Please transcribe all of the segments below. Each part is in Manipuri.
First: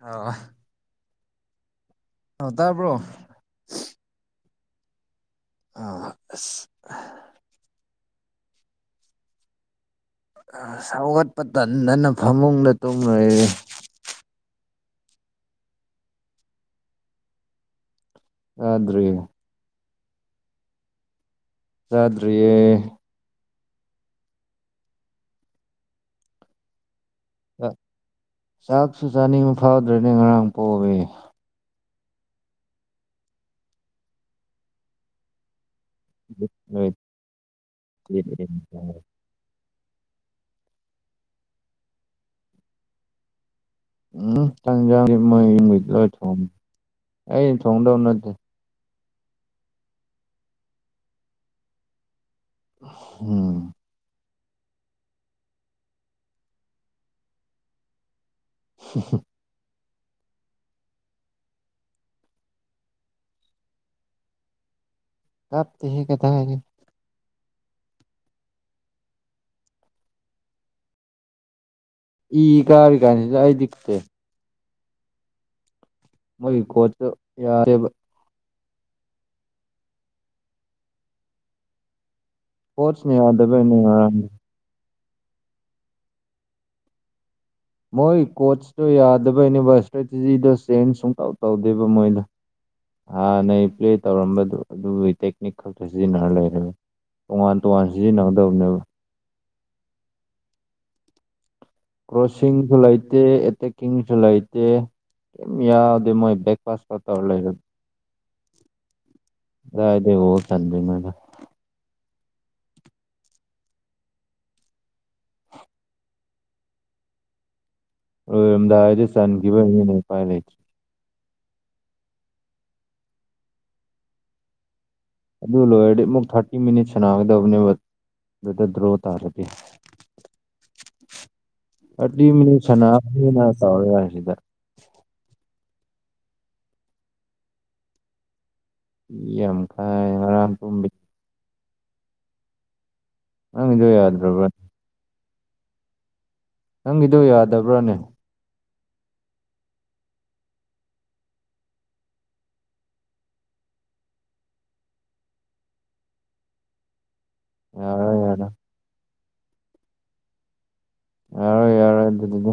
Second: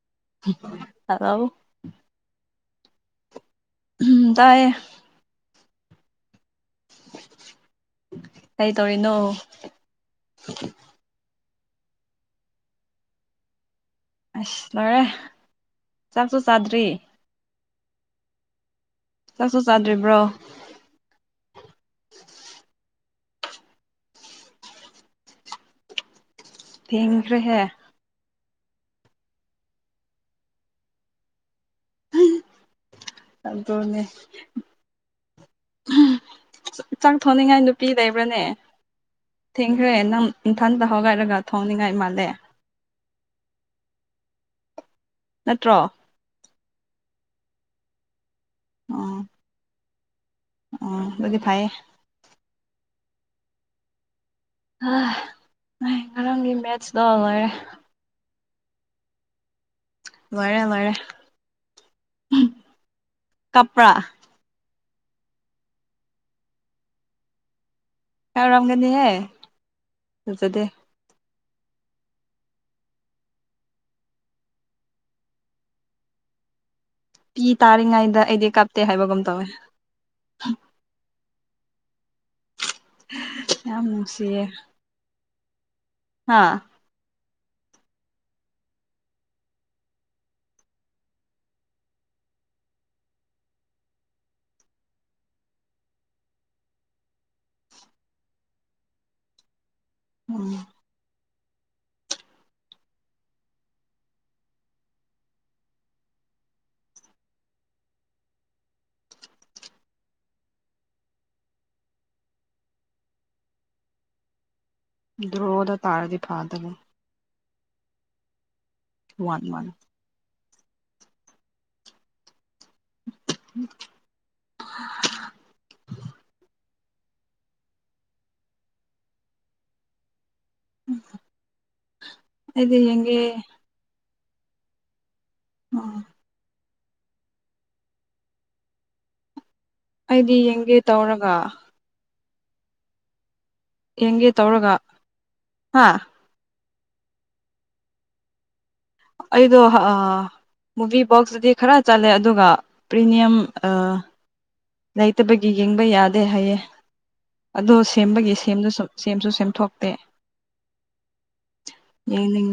ꯑ ꯕ ꯇꯕ꯭ꯔꯣ ꯎꯝ ꯇꯥꯏꯌꯦ ꯑ ꯑ ꯀꯩ ꯇꯧꯔꯤꯅꯣ ꯁꯧꯒꯠꯄ ꯇꯟꯗꯅ ꯐꯃꯨꯡꯗ ꯇꯨꯝꯂꯣꯏꯔꯦ ꯑꯁ ꯂꯣꯏꯔꯦ ꯆꯥꯛꯁꯨ ꯆꯥꯗ꯭ꯔꯤ ꯑ ꯆꯥꯛꯁꯨ ꯆꯥꯗ꯭ꯔꯤꯕ꯭ꯔꯣ ꯆꯥꯗ꯭ꯔꯤꯌꯦ ꯊꯦꯡꯈ꯭ꯔꯦꯍꯦ ꯆꯥꯛꯁꯨ ꯆꯥꯅꯤꯡꯕ ꯐꯥꯎꯗ꯭ꯔꯅꯤ ꯉꯔꯥꯡ ꯄꯣꯛꯏꯦ ꯑꯗꯅꯦ ꯆꯥꯛ ꯊꯣꯡꯅꯤꯡꯉꯥꯏ ꯅꯨꯄꯤ ꯂꯩꯕ꯭ꯔꯅꯦ ꯊꯦꯡꯈ꯭ꯔꯦ ꯅꯪ ꯏꯝꯊꯥꯗ ꯍꯒꯥꯏꯔꯒ ꯊꯣꯡꯅꯤꯡꯉꯥꯏ ꯃꯥꯜꯂꯦ ꯎꯝ ꯆꯥꯡꯖꯥꯡ ꯅꯠꯇ꯭ꯔꯣ ꯃꯣꯏꯒꯤꯗꯤ ꯂꯣꯏ ꯊꯣꯡꯉ ꯑꯩ ꯊꯣꯡꯗꯧ ꯅꯠꯇꯦ ꯎ ꯎ ꯑꯗꯨꯗꯤ ꯐꯥꯏꯌꯦ ꯎꯝ ꯉꯔꯥꯡꯒꯤ ꯃꯦꯠꯆꯇꯣ ꯂꯣꯏꯔꯦ ꯍ ꯃꯔꯦ ꯃꯔꯦ ꯀꯄ꯭ꯔꯥ ꯀꯞ ꯊ ꯍ ꯀꯗ ꯍꯥꯏꯒ ꯔꯝꯒꯅꯤꯍꯦ ꯑꯗꯨꯖꯗꯦ ꯏꯒꯥꯔꯤꯒꯅꯤ ꯌꯥꯏ ꯇ ꯃꯣꯏ ꯀꯣꯆ ꯄꯤ ꯇꯥꯔꯤꯉꯩꯗ ꯑꯩꯗꯤ ꯀꯥꯞꯇꯦ ꯍꯥꯏꯕꯒꯨꯝ ꯇꯧꯋꯦ ꯁꯄꯣꯠꯁꯅꯦ ꯌꯥ ꯑꯗꯨꯕꯅꯦ ꯌꯥꯝ ꯍꯥꯥ ꯃꯣꯏ ꯀꯣꯔꯣꯆꯇꯣ ꯌꯥꯗꯕꯅꯕ ꯏꯁꯇ꯭ꯔꯦꯇꯦꯖꯤꯗꯣ ꯆꯦꯟꯖ ꯁꯨꯇꯥꯎ ꯇꯧꯗꯦꯕ ꯃꯣꯏꯗ ꯍꯥꯟ ꯅꯣꯏ ꯄ꯭ꯂꯦ ꯇꯧꯔꯝꯕꯗꯨ ꯑꯗꯨꯒꯤ ꯇꯦꯛꯅꯤꯛ ꯈꯛꯇ ꯁꯤꯖꯤꯟꯅꯔ ꯂꯩꯔꯦ ꯇꯣꯉꯥꯟ ꯇꯣꯉꯥꯟ ꯁꯤꯖꯤꯟꯅꯒꯗꯕꯅꯦꯕ ꯎꯝ ꯀ꯭ꯔꯣꯁꯤꯡꯁꯨ ꯂꯩꯇꯦ ꯑꯦꯇꯦꯛꯀꯤꯡꯁꯨ ꯂꯩꯇꯦ ꯌꯥꯗ ꯃꯣꯏ ꯭ꯔꯦꯛꯐꯥꯁ ꯇꯔ ꯂꯩꯔ [unintelligible] ꯑꯗꯤ ꯆ ꯃꯗ ꯗ꯭ꯔꯣꯗ ꯇꯥꯔꯥꯗꯤ ꯐꯥꯗꯕ ꯝꯗ ꯍꯥꯏꯗꯤ ꯋꯥꯟ ꯁꯥꯟꯒꯤꯕ ꯋꯥꯟ ꯄ ꯂꯩ [unintelligible] ꯑꯗꯨ ꯂꯣꯏꯔꯗꯤ ꯑꯃꯨꯛ ꯊꯥꯔꯇꯤ ꯃꯤꯅꯤꯠꯁꯅꯥꯒꯗꯕꯅꯦꯕ ꯑꯗꯨꯗ ꯗ꯭ꯔꯣ ꯇꯥꯔꯗꯤ ꯑꯗꯤ ꯃꯤꯅꯤ ꯑꯩꯗꯤ ꯌꯦꯡꯒꯦ ꯁꯅꯅꯥ ꯇ ꯌꯥ ꯁꯤꯗ ꯎ ꯌꯥꯝ ꯀꯥꯏ ꯑꯩꯗꯤ ꯉꯔꯥꯡ ꯌꯦꯡꯒꯦ ꯇꯨꯝꯕꯤ ꯇꯧꯔꯒ ꯅꯪꯒꯤꯗꯣ ꯍꯦ ꯌꯥꯗ꯭ꯔꯕ꯭ꯔꯥ ꯇꯧꯔꯒ ꯍꯥꯥ ꯅꯪꯒꯤꯗꯣ ꯌꯥꯗꯕ꯭ꯔꯥꯅꯦ ꯑꯩꯗꯣ ꯑ ꯃꯨꯚꯤ ꯕꯣꯛꯁꯇꯨꯗꯤ ꯈꯔ ꯆꯠꯂꯦ ꯑꯗꯨꯒ ꯄ꯭ꯔꯤꯃꯤꯌꯝ ꯂꯩꯇꯕꯒꯤ ꯌꯦꯡꯕ ꯌꯥꯗꯦ ꯍꯥꯏꯌꯦ ꯑꯗꯣ ꯌꯥꯔꯣꯏ ꯁꯦꯝꯕꯒꯤ ꯌꯥꯔꯣꯏ ꯁꯦꯝꯗꯨ ꯁꯨꯝ ꯁꯦꯝꯁꯨ ꯁꯦꯝꯊꯣꯛꯇꯦ ꯌꯥꯔꯣꯏ ꯌꯥꯔꯣꯏ ꯑꯗꯨꯗꯨꯗꯤ ꯌꯦꯡꯅꯤꯡ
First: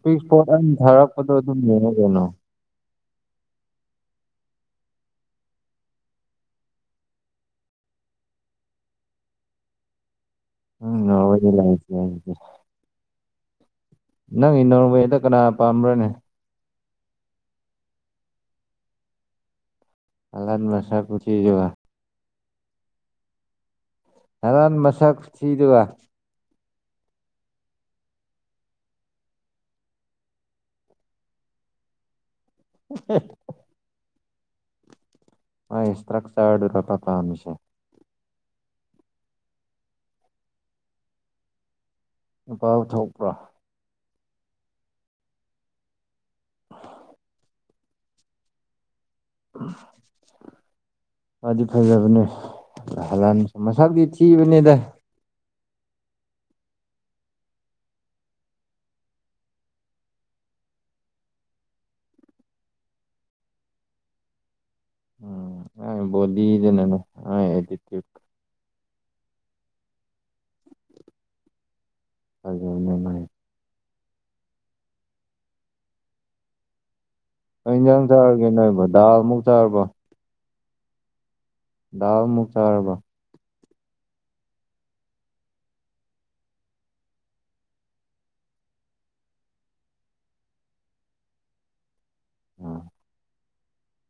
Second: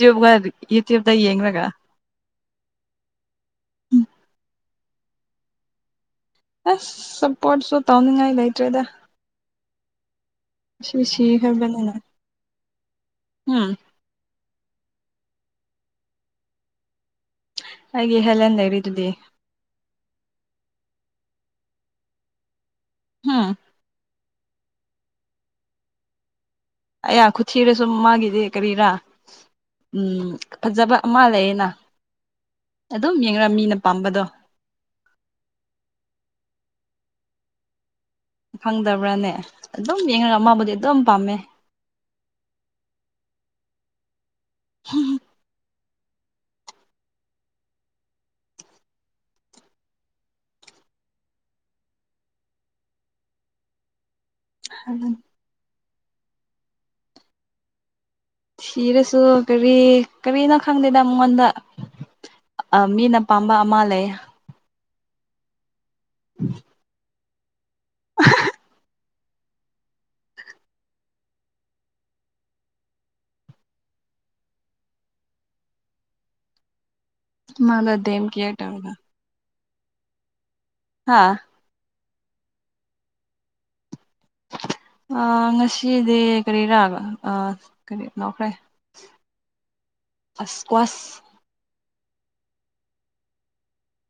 ꯄꯤꯛ ꯏꯁꯄꯣꯠ ꯑ ꯌꯨꯇ꯭ꯌꯨꯕꯇ ꯊꯥꯔꯛꯄꯗꯣ ꯌꯦꯡꯔꯒ ꯑꯗꯨꯝꯅꯦ ꯀꯅꯣ ꯑꯁ ꯁꯞꯄꯣꯔꯠꯁꯨ ꯇꯧꯅꯤꯡꯉꯥꯏ ꯂꯩꯇ꯭ꯔꯦꯗ ꯅꯪ ꯁꯤ ꯅꯣꯔꯋꯦꯗ ꯂꯩꯔꯤꯁꯦ ꯈꯔꯕꯅꯅ ꯍꯧꯖꯤꯛꯇꯤ꯫ ꯎꯝ ꯅꯪꯒꯤ ꯅꯣꯔꯋꯦꯗ ꯀꯅꯥ ꯄꯥꯝꯕ꯭ꯔꯅꯦ ꯑꯩꯒꯤ ꯍꯦꯂꯦꯟ ꯂꯩꯔꯤꯗꯨꯗꯤ ꯍꯂꯥꯟ ꯁꯥ ꯄꯨꯁꯤꯤꯖꯋꯥ ꯎꯝ ꯍꯔꯥꯟ ꯃꯁꯥ ꯊꯗ ꯋꯥ ꯑꯌꯥ ꯈꯨꯊꯤꯔꯦ ꯁꯨꯝ ꯃꯥꯒꯤꯗꯤꯦ ꯀꯔꯤꯔꯥ ꯎꯝ ꯐꯖꯕ ꯑꯃ ꯂꯩꯌꯦꯅ ꯑꯗꯨꯝ ꯌꯦꯡ ꯃꯤꯅ ꯄꯥꯝꯕꯗꯣ ꯇ꯭ꯔꯛ ꯆꯔꯄꯥ ꯀꯥꯝꯁꯦ ꯈꯪꯗꯕ꯭ꯔꯅꯦ ꯑꯗꯨꯝ ꯌꯦꯡꯉꯒ ꯃꯥꯕꯨꯗꯤ ꯑꯗꯨꯝ ꯄꯥꯝꯃꯦ ꯅꯨꯄꯥ ꯄꯨ ꯊꯣꯛꯄ꯭ꯔꯥ ꯍꯝ ꯑꯗꯤ ꯐꯂꯥ ꯁꯁꯥ ꯀꯕꯅꯦꯗ ꯊꯤꯔꯁꯨ ꯀꯔꯤ ꯀꯔꯤꯅꯣ ꯈꯪꯗꯦꯗ ꯃꯉꯣꯟꯗ ꯑ ꯃꯤꯅ ꯄꯥꯝꯕ ꯑꯃ ꯂꯩ ꯎꯝ ꯑ ꯣꯗꯤꯗꯦ ꯅꯅ ꯑ ꯍꯥꯏ ꯍꯥꯏꯖꯅꯦꯅꯦ ꯃꯥꯗꯣ ꯏꯟꯁꯥꯡ ꯗꯦꯝ ꯊꯥꯔꯒꯦ ꯀꯦꯌꯔ ꯅꯣꯏꯕ ꯇꯧꯔꯒ ꯗꯥꯜꯃꯨꯛ ꯆꯥꯔꯕ ꯍꯥꯥ ꯗꯥꯎ ꯑꯃꯨꯛ ꯆꯥꯔꯕ [unintelligible] ꯉꯁꯤꯗꯤ ꯀꯔꯤꯔꯥꯒ ꯀꯔꯤ ꯂꯧꯈ꯭ꯔꯦ ꯐꯥꯁꯀꯋꯥꯁ ꯎꯝ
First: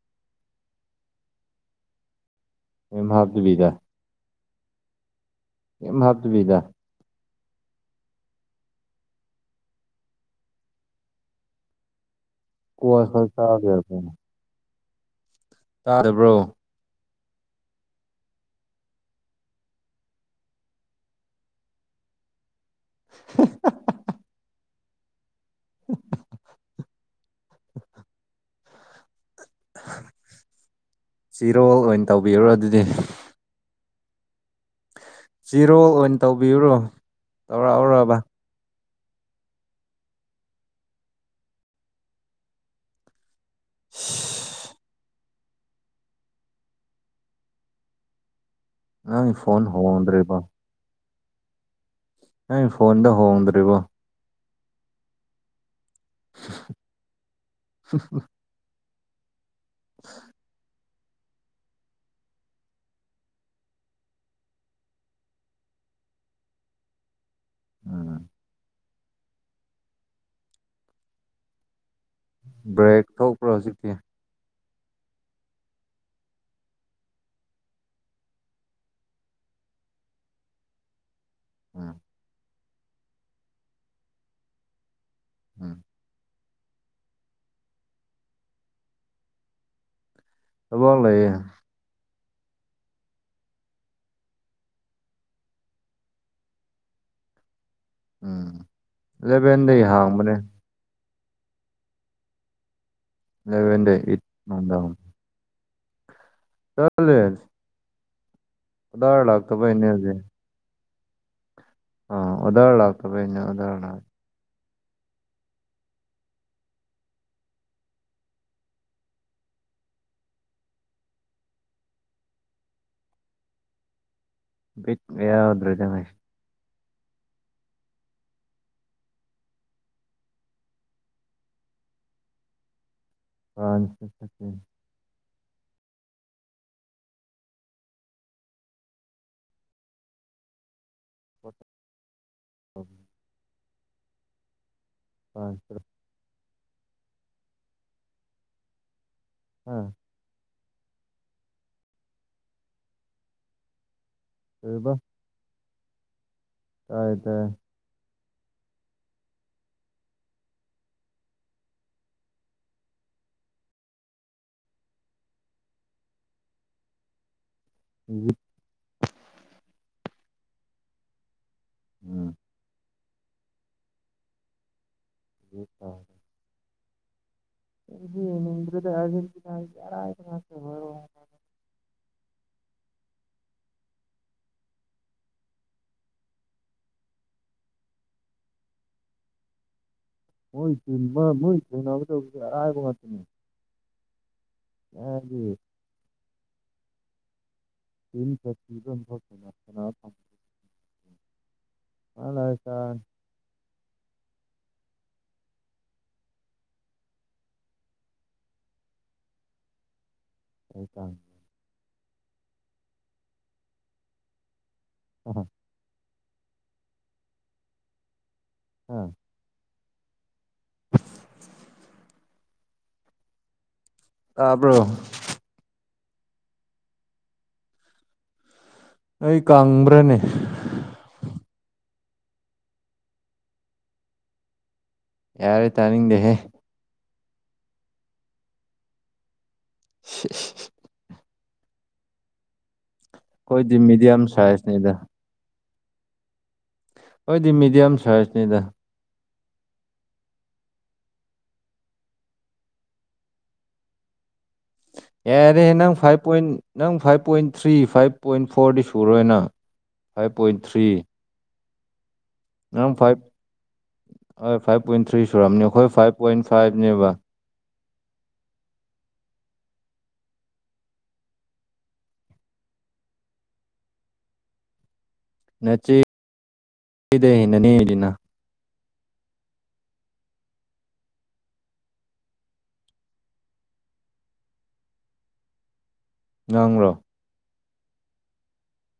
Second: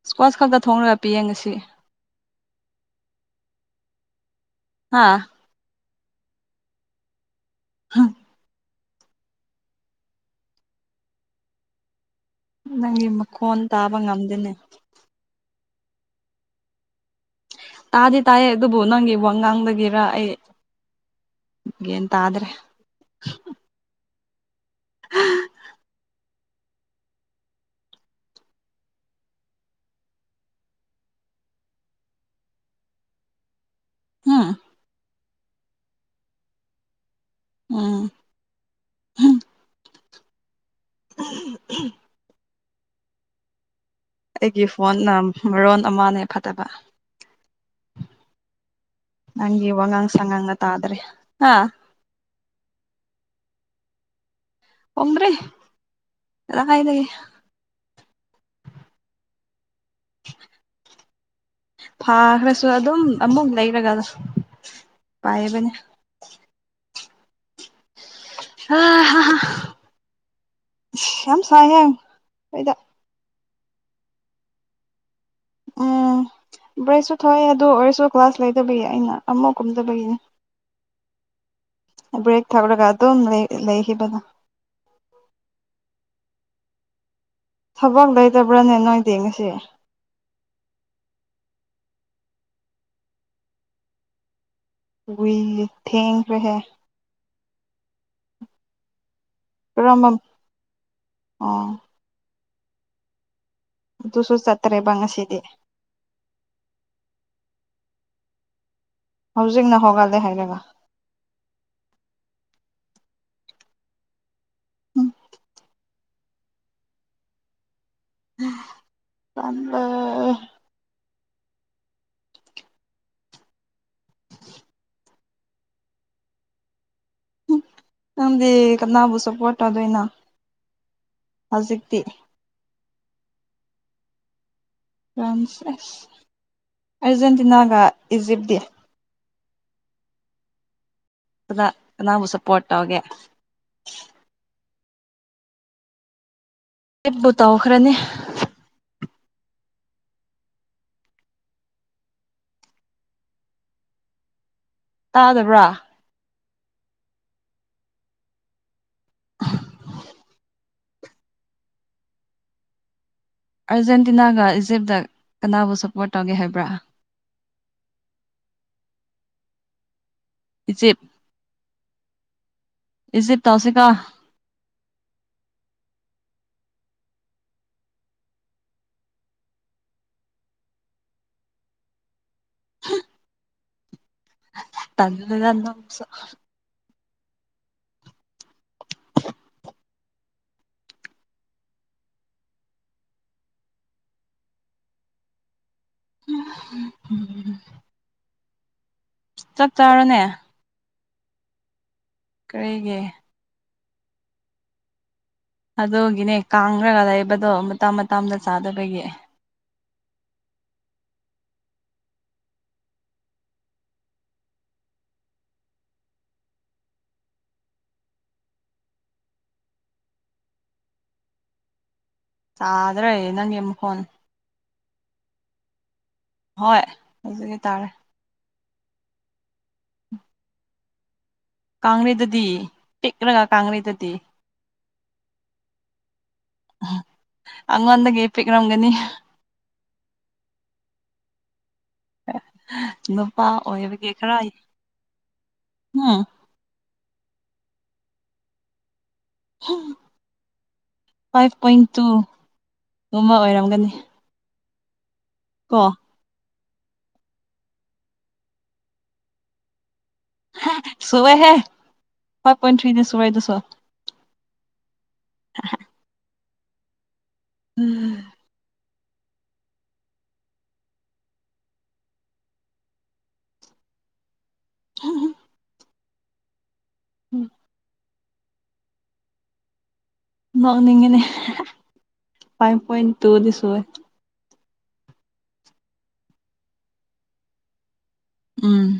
ꯏꯁꯀ꯭ꯋꯥꯆ ꯈꯛꯇ ꯊꯣꯡꯉꯒ ꯄꯤ ꯌꯦꯡꯉꯁꯤ ꯑꯦ ꯍꯥꯕꯗꯨꯕꯤꯗꯥ ꯍꯥꯥ ꯀ ꯍꯥꯞ ꯇꯕꯤꯗ ꯍꯥ ꯀꯣꯁ ꯅꯪꯒꯤ ꯈꯛ ꯃꯈꯣꯟ ꯇꯥꯕ ꯉꯝꯗꯦꯅꯦ ꯇꯥꯗꯕ꯭ꯔꯣ ꯇꯥꯗꯤ ꯇꯥꯏꯌꯦ ꯑꯗꯨꯕꯨ ꯅꯪꯒꯤ ꯋꯥ ꯉꯥꯡꯗꯒꯤꯔ ꯑꯩ ꯦ ꯇꯗ꯭ꯔꯦ [unintelligible] ꯆꯤꯔꯣꯜ ꯑꯣꯏꯅ ꯇꯧꯕꯤꯣ ꯑꯗꯨꯗꯤ ꯍꯥꯝ ꯆꯤꯔꯣ ꯑꯣꯏꯅ ꯇꯧꯕꯤꯨꯔꯣ ꯇꯧꯔꯛꯎꯔꯕ ꯎꯝ ꯑꯩꯒꯤ ꯐꯣꯟꯅ ꯃꯔꯣꯟ ꯑꯃꯅꯦ ꯐꯠꯇꯕ ꯅꯪꯒꯤ ꯐꯣꯟ ꯅꯪꯤ ꯋꯥ ꯉꯥꯡ ꯍꯣꯡꯗ꯭ꯔꯤꯕꯣ ꯁꯉꯥꯡ ꯇꯗ꯭ꯔꯦ ꯍꯥ ꯅꯪ ꯐꯣꯟꯗ ꯍꯣꯡꯗ꯭ꯔꯤꯕꯣ ꯑꯣꯡꯔꯤ ꯌꯥ ꯀꯥꯏꯗꯒꯦ ꯍ ꯍ [unintelligible] ꯐꯥꯈ꯭ꯔꯁꯨ ꯑꯗꯨꯝ ꯑꯃꯨꯛ ꯂꯩꯔꯒ ꯄꯌꯦꯕꯅꯦ ꯎꯝ ꯑ ꯁꯝꯁꯌꯦ ꯕ꯭ꯔꯦꯛ ꯊꯣꯛꯄ꯭ꯔꯣ ꯍꯧꯖꯤꯛꯇꯤ ꯎꯝ ꯭ꯔꯩꯁꯨ ꯊꯣꯛꯑꯦ ꯑꯗꯨ ꯑꯣꯏꯔꯁꯨ ꯀ꯭ꯂꯥꯁ ꯂꯩꯗꯕꯒꯤ ꯑꯩꯅ ꯑꯃꯐꯛ ꯀꯨꯝꯗꯕꯒꯤꯅꯦ ꯎꯝ ꯕꯨ꯭ꯔꯦꯛ ꯊꯥꯀꯔꯒꯗ ꯂꯩ ꯂꯩ ꯍꯗꯥ ꯎꯝ ꯊꯕꯛ ꯂꯩꯇꯕ꯭ꯔꯅꯦ ꯅꯣꯏꯗꯤꯡ ꯉꯁꯤ ꯑ ꯂꯩꯦ ꯋꯤ ꯊꯤꯡꯀ ꯔꯦ ꯎꯝ ꯏꯂꯦꯚꯦꯟꯗ ꯍꯥꯡꯕꯅꯦ ꯑ ꯑꯦꯂꯚꯦꯟꯗꯩ ꯑꯩꯠ ꯇꯨꯁꯨ ꯆꯠꯇꯦꯕꯪꯉꯁꯤꯗꯤ ꯆꯂꯦ ꯍꯧꯖꯤꯛꯅ ꯍꯧꯒ ꯂꯩꯦ ꯍꯥꯏꯔꯒ ꯑ ꯎꯗꯍꯔꯇ ꯄꯩꯅ ꯎꯗꯥꯔꯦ ꯎꯝ ꯀꯝꯕ ꯠ ꯌꯥꯎꯗ꯭ꯔꯣ ꯔꯃꯦꯁ ꯅꯝꯗꯤ ꯀꯅꯥꯕꯨ ꯁꯄꯣꯠꯗꯣꯏꯅ ꯍꯧꯖꯤꯛꯇꯤ ꯄꯁ ꯐꯄꯤ ꯐ꯭ꯔꯥꯟꯁꯁ ꯑꯔꯖꯦꯟꯇꯤꯅꯥꯒ ꯏꯖꯤꯞꯗꯤ ꯅꯅꯥꯕꯨ ꯁꯄꯇꯣꯒꯦ ꯄꯥꯡ ꯇ ꯍꯞꯕꯨ ꯇꯧꯈ꯭ꯔꯅꯤ ꯑꯥ ꯀꯩꯕ ꯇꯥꯗꯕ꯭ꯔꯥ ꯇꯥꯏ ꯇ [unintelligible] ꯑꯥꯔꯖꯦꯟꯇꯤꯅꯥꯒ ꯏꯖꯤꯞꯇ ꯀꯅꯥꯕꯨ ꯁꯞꯄꯣꯔꯠ ꯇꯧꯒꯦ ꯍꯥꯏꯕ꯭ꯔꯥ ꯎꯝ ꯎꯆꯠ ꯎꯝ ꯏꯖꯤꯦ ꯇꯧꯁꯦ ꯀꯥ ꯎ ꯇ ꯅꯗ ꯍꯥꯏꯁꯤ ꯌꯥꯔ ꯃꯥꯦ ꯑꯣꯏ ꯇꯜꯅ ꯑ ꯃꯣꯏ ꯃꯣꯏꯕ ꯃꯥꯇ ꯑꯒꯤ [inaudible] ꯆ ꯆꯞ ꯆꯔꯣꯅꯦ ꯍꯅꯣꯏꯇ ꯑꯗꯨꯒꯤꯅꯦ ꯀꯥꯡꯈ꯭ꯔꯒ ꯂꯩꯕꯗꯣ ꯃꯇꯝ ꯃꯇꯝꯗ ꯆꯥꯗꯕꯒꯤ ꯍꯇ ꯍ ꯍꯣ ꯑꯝ [unintelligible] ꯆ꯭ꯔꯦ ꯅꯪ ꯌꯦꯝꯈꯣꯟ ꯑꯕ꯭ꯔꯣ ꯍꯣꯏ ꯍꯧꯖꯤꯛꯀꯤ ꯇꯔꯦ ꯑꯩ ꯀꯪꯕ꯭ꯔꯅꯦ ꯀꯥꯡꯂꯤꯗꯗꯤ ꯆꯤꯛ꯭ꯔꯒ ꯀꯥꯡꯩꯗꯗꯤ ꯌꯥꯔꯦ ꯇꯅꯤꯗꯦꯍꯦ ꯑꯉꯣꯟꯗꯒꯤ ꯄꯤꯛꯔꯝꯒꯅꯤ [unintelligible] ꯅꯨꯄꯥ ꯑꯣꯏꯕꯒꯤꯦ ꯃꯤꯗꯤꯌꯝ ꯈꯔ ꯁꯥꯏꯖꯅꯤꯗ ꯎꯝ ꯑꯩꯣꯏꯗꯤ ꯃꯤꯦꯗꯤꯌꯝ ꯁꯥꯏꯖꯅꯤꯗ ꯍꯝ ꯐꯥꯏꯚ ꯄꯣꯏꯟ ꯇꯨꯒꯨꯝꯕ ꯑꯣꯏꯔꯝꯒꯅꯤ ꯑꯦꯔ ꯀꯣ ꯐꯥꯏꯚ ꯄꯣꯏꯟ ꯅꯪ five point three five point ꯐꯣꯔꯗꯤ ꯁꯨꯔꯣꯏꯅ ꯁꯨꯋ ꯍꯦ ꯅꯪ ꯐꯥꯏꯚ ꯍꯣꯏ ꯐꯥꯏꯚ ꯄꯣꯏꯟ ꯊ꯭ꯔꯤ ꯁꯨꯔꯑꯅꯤ ꯑꯩꯈꯣꯏ ꯐꯥꯏꯚ ꯄꯣꯏꯟ ꯐꯥꯏꯚꯅꯦꯕ ꯎꯝ ꯎꯝ ꯍꯝ ꯅꯆꯤꯗꯦ ꯅꯅꯦ ꯏꯅ ꯅꯣꯛꯅꯤꯡꯉꯅꯦ ꯐꯥꯏꯚ ꯄꯣꯏꯟ ꯇꯨꯗꯤ ꯁꯨꯦ ꯉꯥꯡ꯭ꯔꯣ ꯎꯝ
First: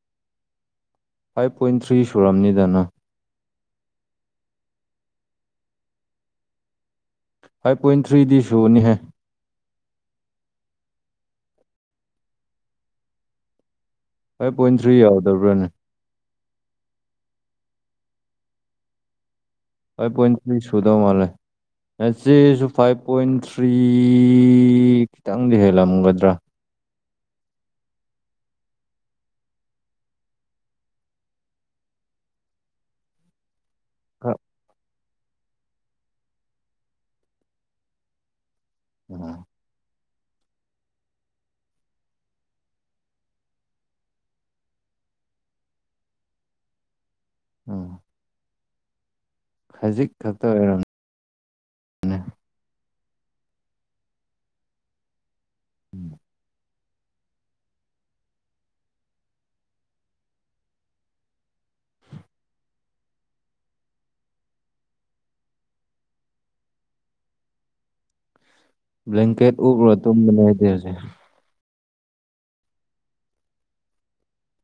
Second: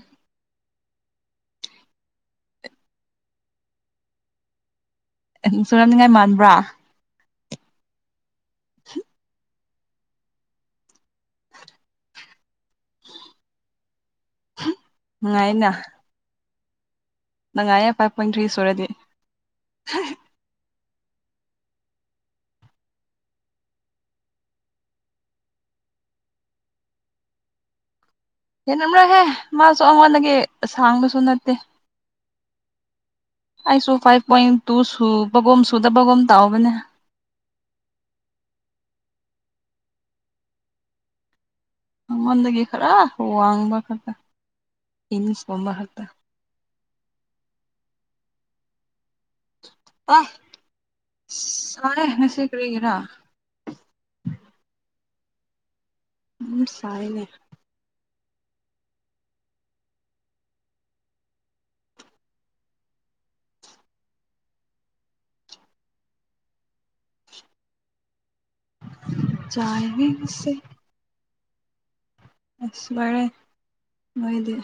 ꯐꯥꯏꯚ ꯄꯣꯏꯟ ꯊ꯭ꯔꯤ ꯁꯨꯨꯔꯝꯅꯤꯗꯅ ꯆꯨꯔꯝꯅꯤꯡꯉꯥꯏ ꯃꯥꯟꯕ꯭ꯔꯥ ꯐꯥꯏꯚ ꯄꯣꯏꯟ ꯊ꯭ꯔꯤꯗꯤ ꯁꯨꯅꯤꯍꯦ [unintelligible] ꯐꯥꯏꯚ ꯄꯣꯏꯟ ꯊ꯭ꯔꯤ ꯌꯥꯎꯗꯕ꯭ꯔꯥꯅꯦ ꯅꯪꯉꯥꯏꯌꯦ ꯐꯥꯏꯚ ꯄꯣꯏꯟ ꯊ꯭ꯔꯤ ꯁꯨꯔꯗꯤ ꯑꯩꯣꯏ ꯄꯣꯏꯇꯂꯤꯁ ꯁꯨꯗꯣ ꯃꯥꯅꯦꯦ ꯅꯆꯦꯁꯨ ꯐꯥꯏꯚ ꯄꯣꯏꯟ ꯊ꯭ꯔꯤ ꯈꯤꯇꯪꯗꯤ ꯍꯦꯜꯂꯝꯒꯗ꯭ꯔꯥ ꯍꯦꯟꯅꯕ꯭ꯔꯣꯍꯦ ꯃꯥꯁꯨ ꯑꯩꯉꯣꯟꯗꯒꯤꯁꯥꯡꯕꯁꯨ ꯅꯠꯇꯦ ꯑꯁꯨ ꯐꯥꯏꯚ ꯄꯣꯏꯟ ꯇꯨ ꯁꯨꯕꯒꯣꯝ ꯁꯨꯗꯕꯒꯣꯝ ꯇꯥꯛꯕꯅꯦ ꯎꯝ ꯃꯉꯣꯟꯗꯒꯤ ꯈꯔ ꯋꯥꯡꯕ ꯈꯛꯇ ꯏꯅꯤꯁꯀꯕ ꯈꯛꯇ ꯑꯝ ꯑ ꯑꯣꯏꯔꯝꯅꯦ ꯁꯥꯏꯦ ꯅꯁꯤꯦ ꯀꯔꯒꯔꯥ ꯎ ꯁꯥꯏꯅꯦ ꯕ꯭ꯂꯦꯟꯀꯦꯠ ꯎꯕ꯭ꯔꯣ ꯇꯨꯝ ꯆꯥꯏꯕꯤꯁꯦ ꯂꯩꯗꯁꯦ ꯑꯁ ꯔꯦ ꯂꯣꯏꯗꯤ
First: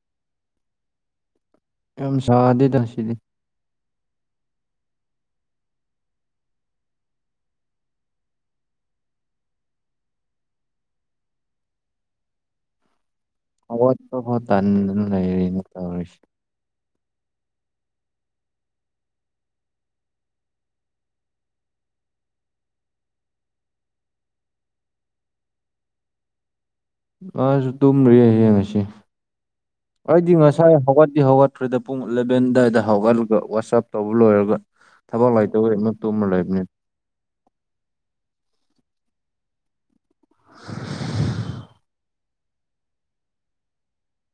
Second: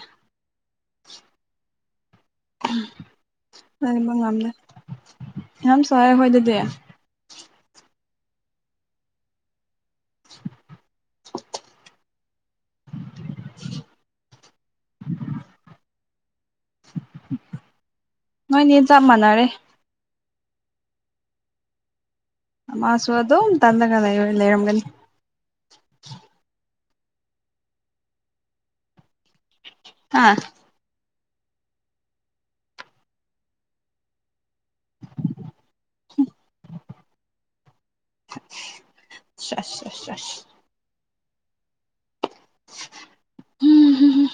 ꯌꯥꯝ ꯁꯥꯗꯦꯗꯁꯤꯗꯤ ꯂꯩꯕ ꯉꯝꯂꯦ ꯌꯥꯝ ꯁꯥꯏꯦ ꯑꯩꯈꯣꯏ ꯑꯗꯨꯗꯤ [unintelligible] ꯍ ꯐꯣ ꯊꯟ ꯂꯩꯔꯤ ꯇꯧꯔꯤꯁꯤ ꯅꯣꯏꯅꯦ ꯆꯞ ꯃꯥꯟꯅꯔꯦ ꯑꯃ ꯁꯗꯣ ꯇꯗ ꯀ ꯂꯩ ꯂꯩ ꯂꯩꯔꯒ ꯃꯥꯁꯨ ꯇꯨꯝ꯭ꯔꯦ ꯌꯦꯌꯦꯡꯉꯁꯤ ꯍꯥ ꯑꯩꯗꯤ ꯉꯁꯥꯏ ꯍꯧꯒꯠ ꯗꯤ ꯍꯧꯒꯠꯇ꯭ꯔꯔꯤꯗ ꯄꯨꯡ ꯏꯂꯚꯦꯟ ꯑꯗꯨꯋꯥꯏꯗ ꯍꯧꯒꯠꯂꯒ ꯋꯥꯆꯞ ꯇꯧꯕ ꯂꯣꯏꯔꯒ ꯊꯕꯛ ꯂꯥꯏꯇꯧꯅ ꯇꯣꯕ ꯂꯩꯕꯅꯦ [inaudible] [inaudible] ꯎꯝꯝ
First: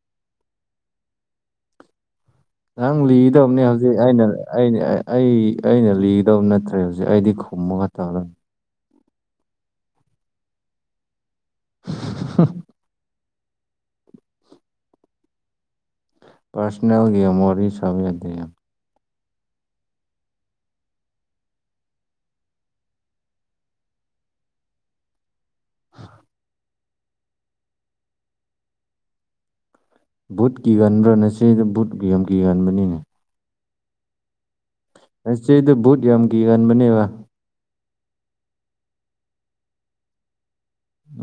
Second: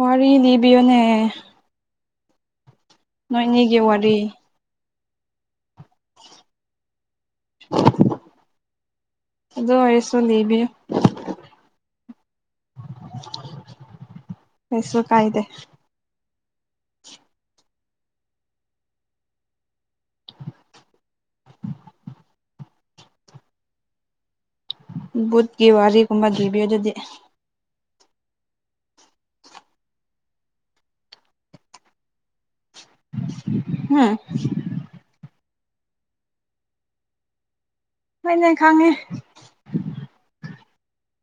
[inaudible] ꯋꯥꯔꯤ ꯂꯤꯕꯤꯌꯣꯅꯦ ꯅꯪ ꯂꯤꯒꯗꯕꯅꯦ ꯍꯧꯖꯤꯛ ꯋꯥꯔꯤ ꯑꯩꯅ ꯑ ꯑꯩ ꯑꯩꯅ ꯂꯤꯒꯗꯕ ꯅꯠꯇ꯭ꯔꯦ ꯍꯧꯖꯤꯛ ꯑꯩꯗꯤ ꯈꯨꯝꯃꯒ ꯇꯧꯂꯅꯤ ꯑꯗꯣ ꯑꯣꯏꯁꯨꯣ ꯂꯩꯕꯤ ꯑ ꯄꯩꯁ ꯀꯥꯏꯗꯦ ꯄꯔꯁꯣꯅꯦꯜꯒꯦꯃꯔꯔꯤ ꯁꯗ ꯕꯨꯠ ꯒꯤ ꯋꯥꯔꯤꯔꯤ ꯀꯨꯝꯕ ꯗꯤꯕꯤꯌ ꯑꯗꯨꯗꯤ ꯕꯨꯠ ꯀꯤꯒꯟꯕ꯭ꯔꯥꯅ ꯁꯤ ꯕꯨꯠ ꯌꯥꯝ ꯀꯤꯒꯟꯕꯅꯤ ꯎꯝ ꯍꯤꯁꯇꯗ ꯕꯨꯠ ꯌꯥꯝ ꯀꯤ ꯀꯥꯟꯕꯅꯦꯕ ꯍꯣꯏꯅ ꯈꯪꯉꯦ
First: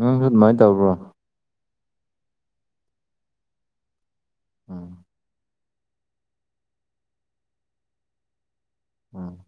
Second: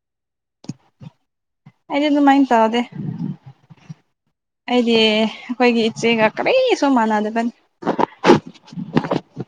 ꯎꯪꯁꯨ ꯑꯗꯨꯃꯥꯏꯅ ꯇꯧꯕ꯭ꯔꯣ ꯑꯩꯗꯤ ꯑꯗꯨꯃꯥꯏꯅ ꯇꯧꯔꯗꯦ ꯎꯝ ꯑꯩꯗꯤ ꯑꯩꯈꯣꯏꯒꯤ ꯏꯆꯦꯒ ꯀꯔꯤꯁꯨ ꯃꯥꯟꯅꯗꯕꯅꯤ ꯎꯝ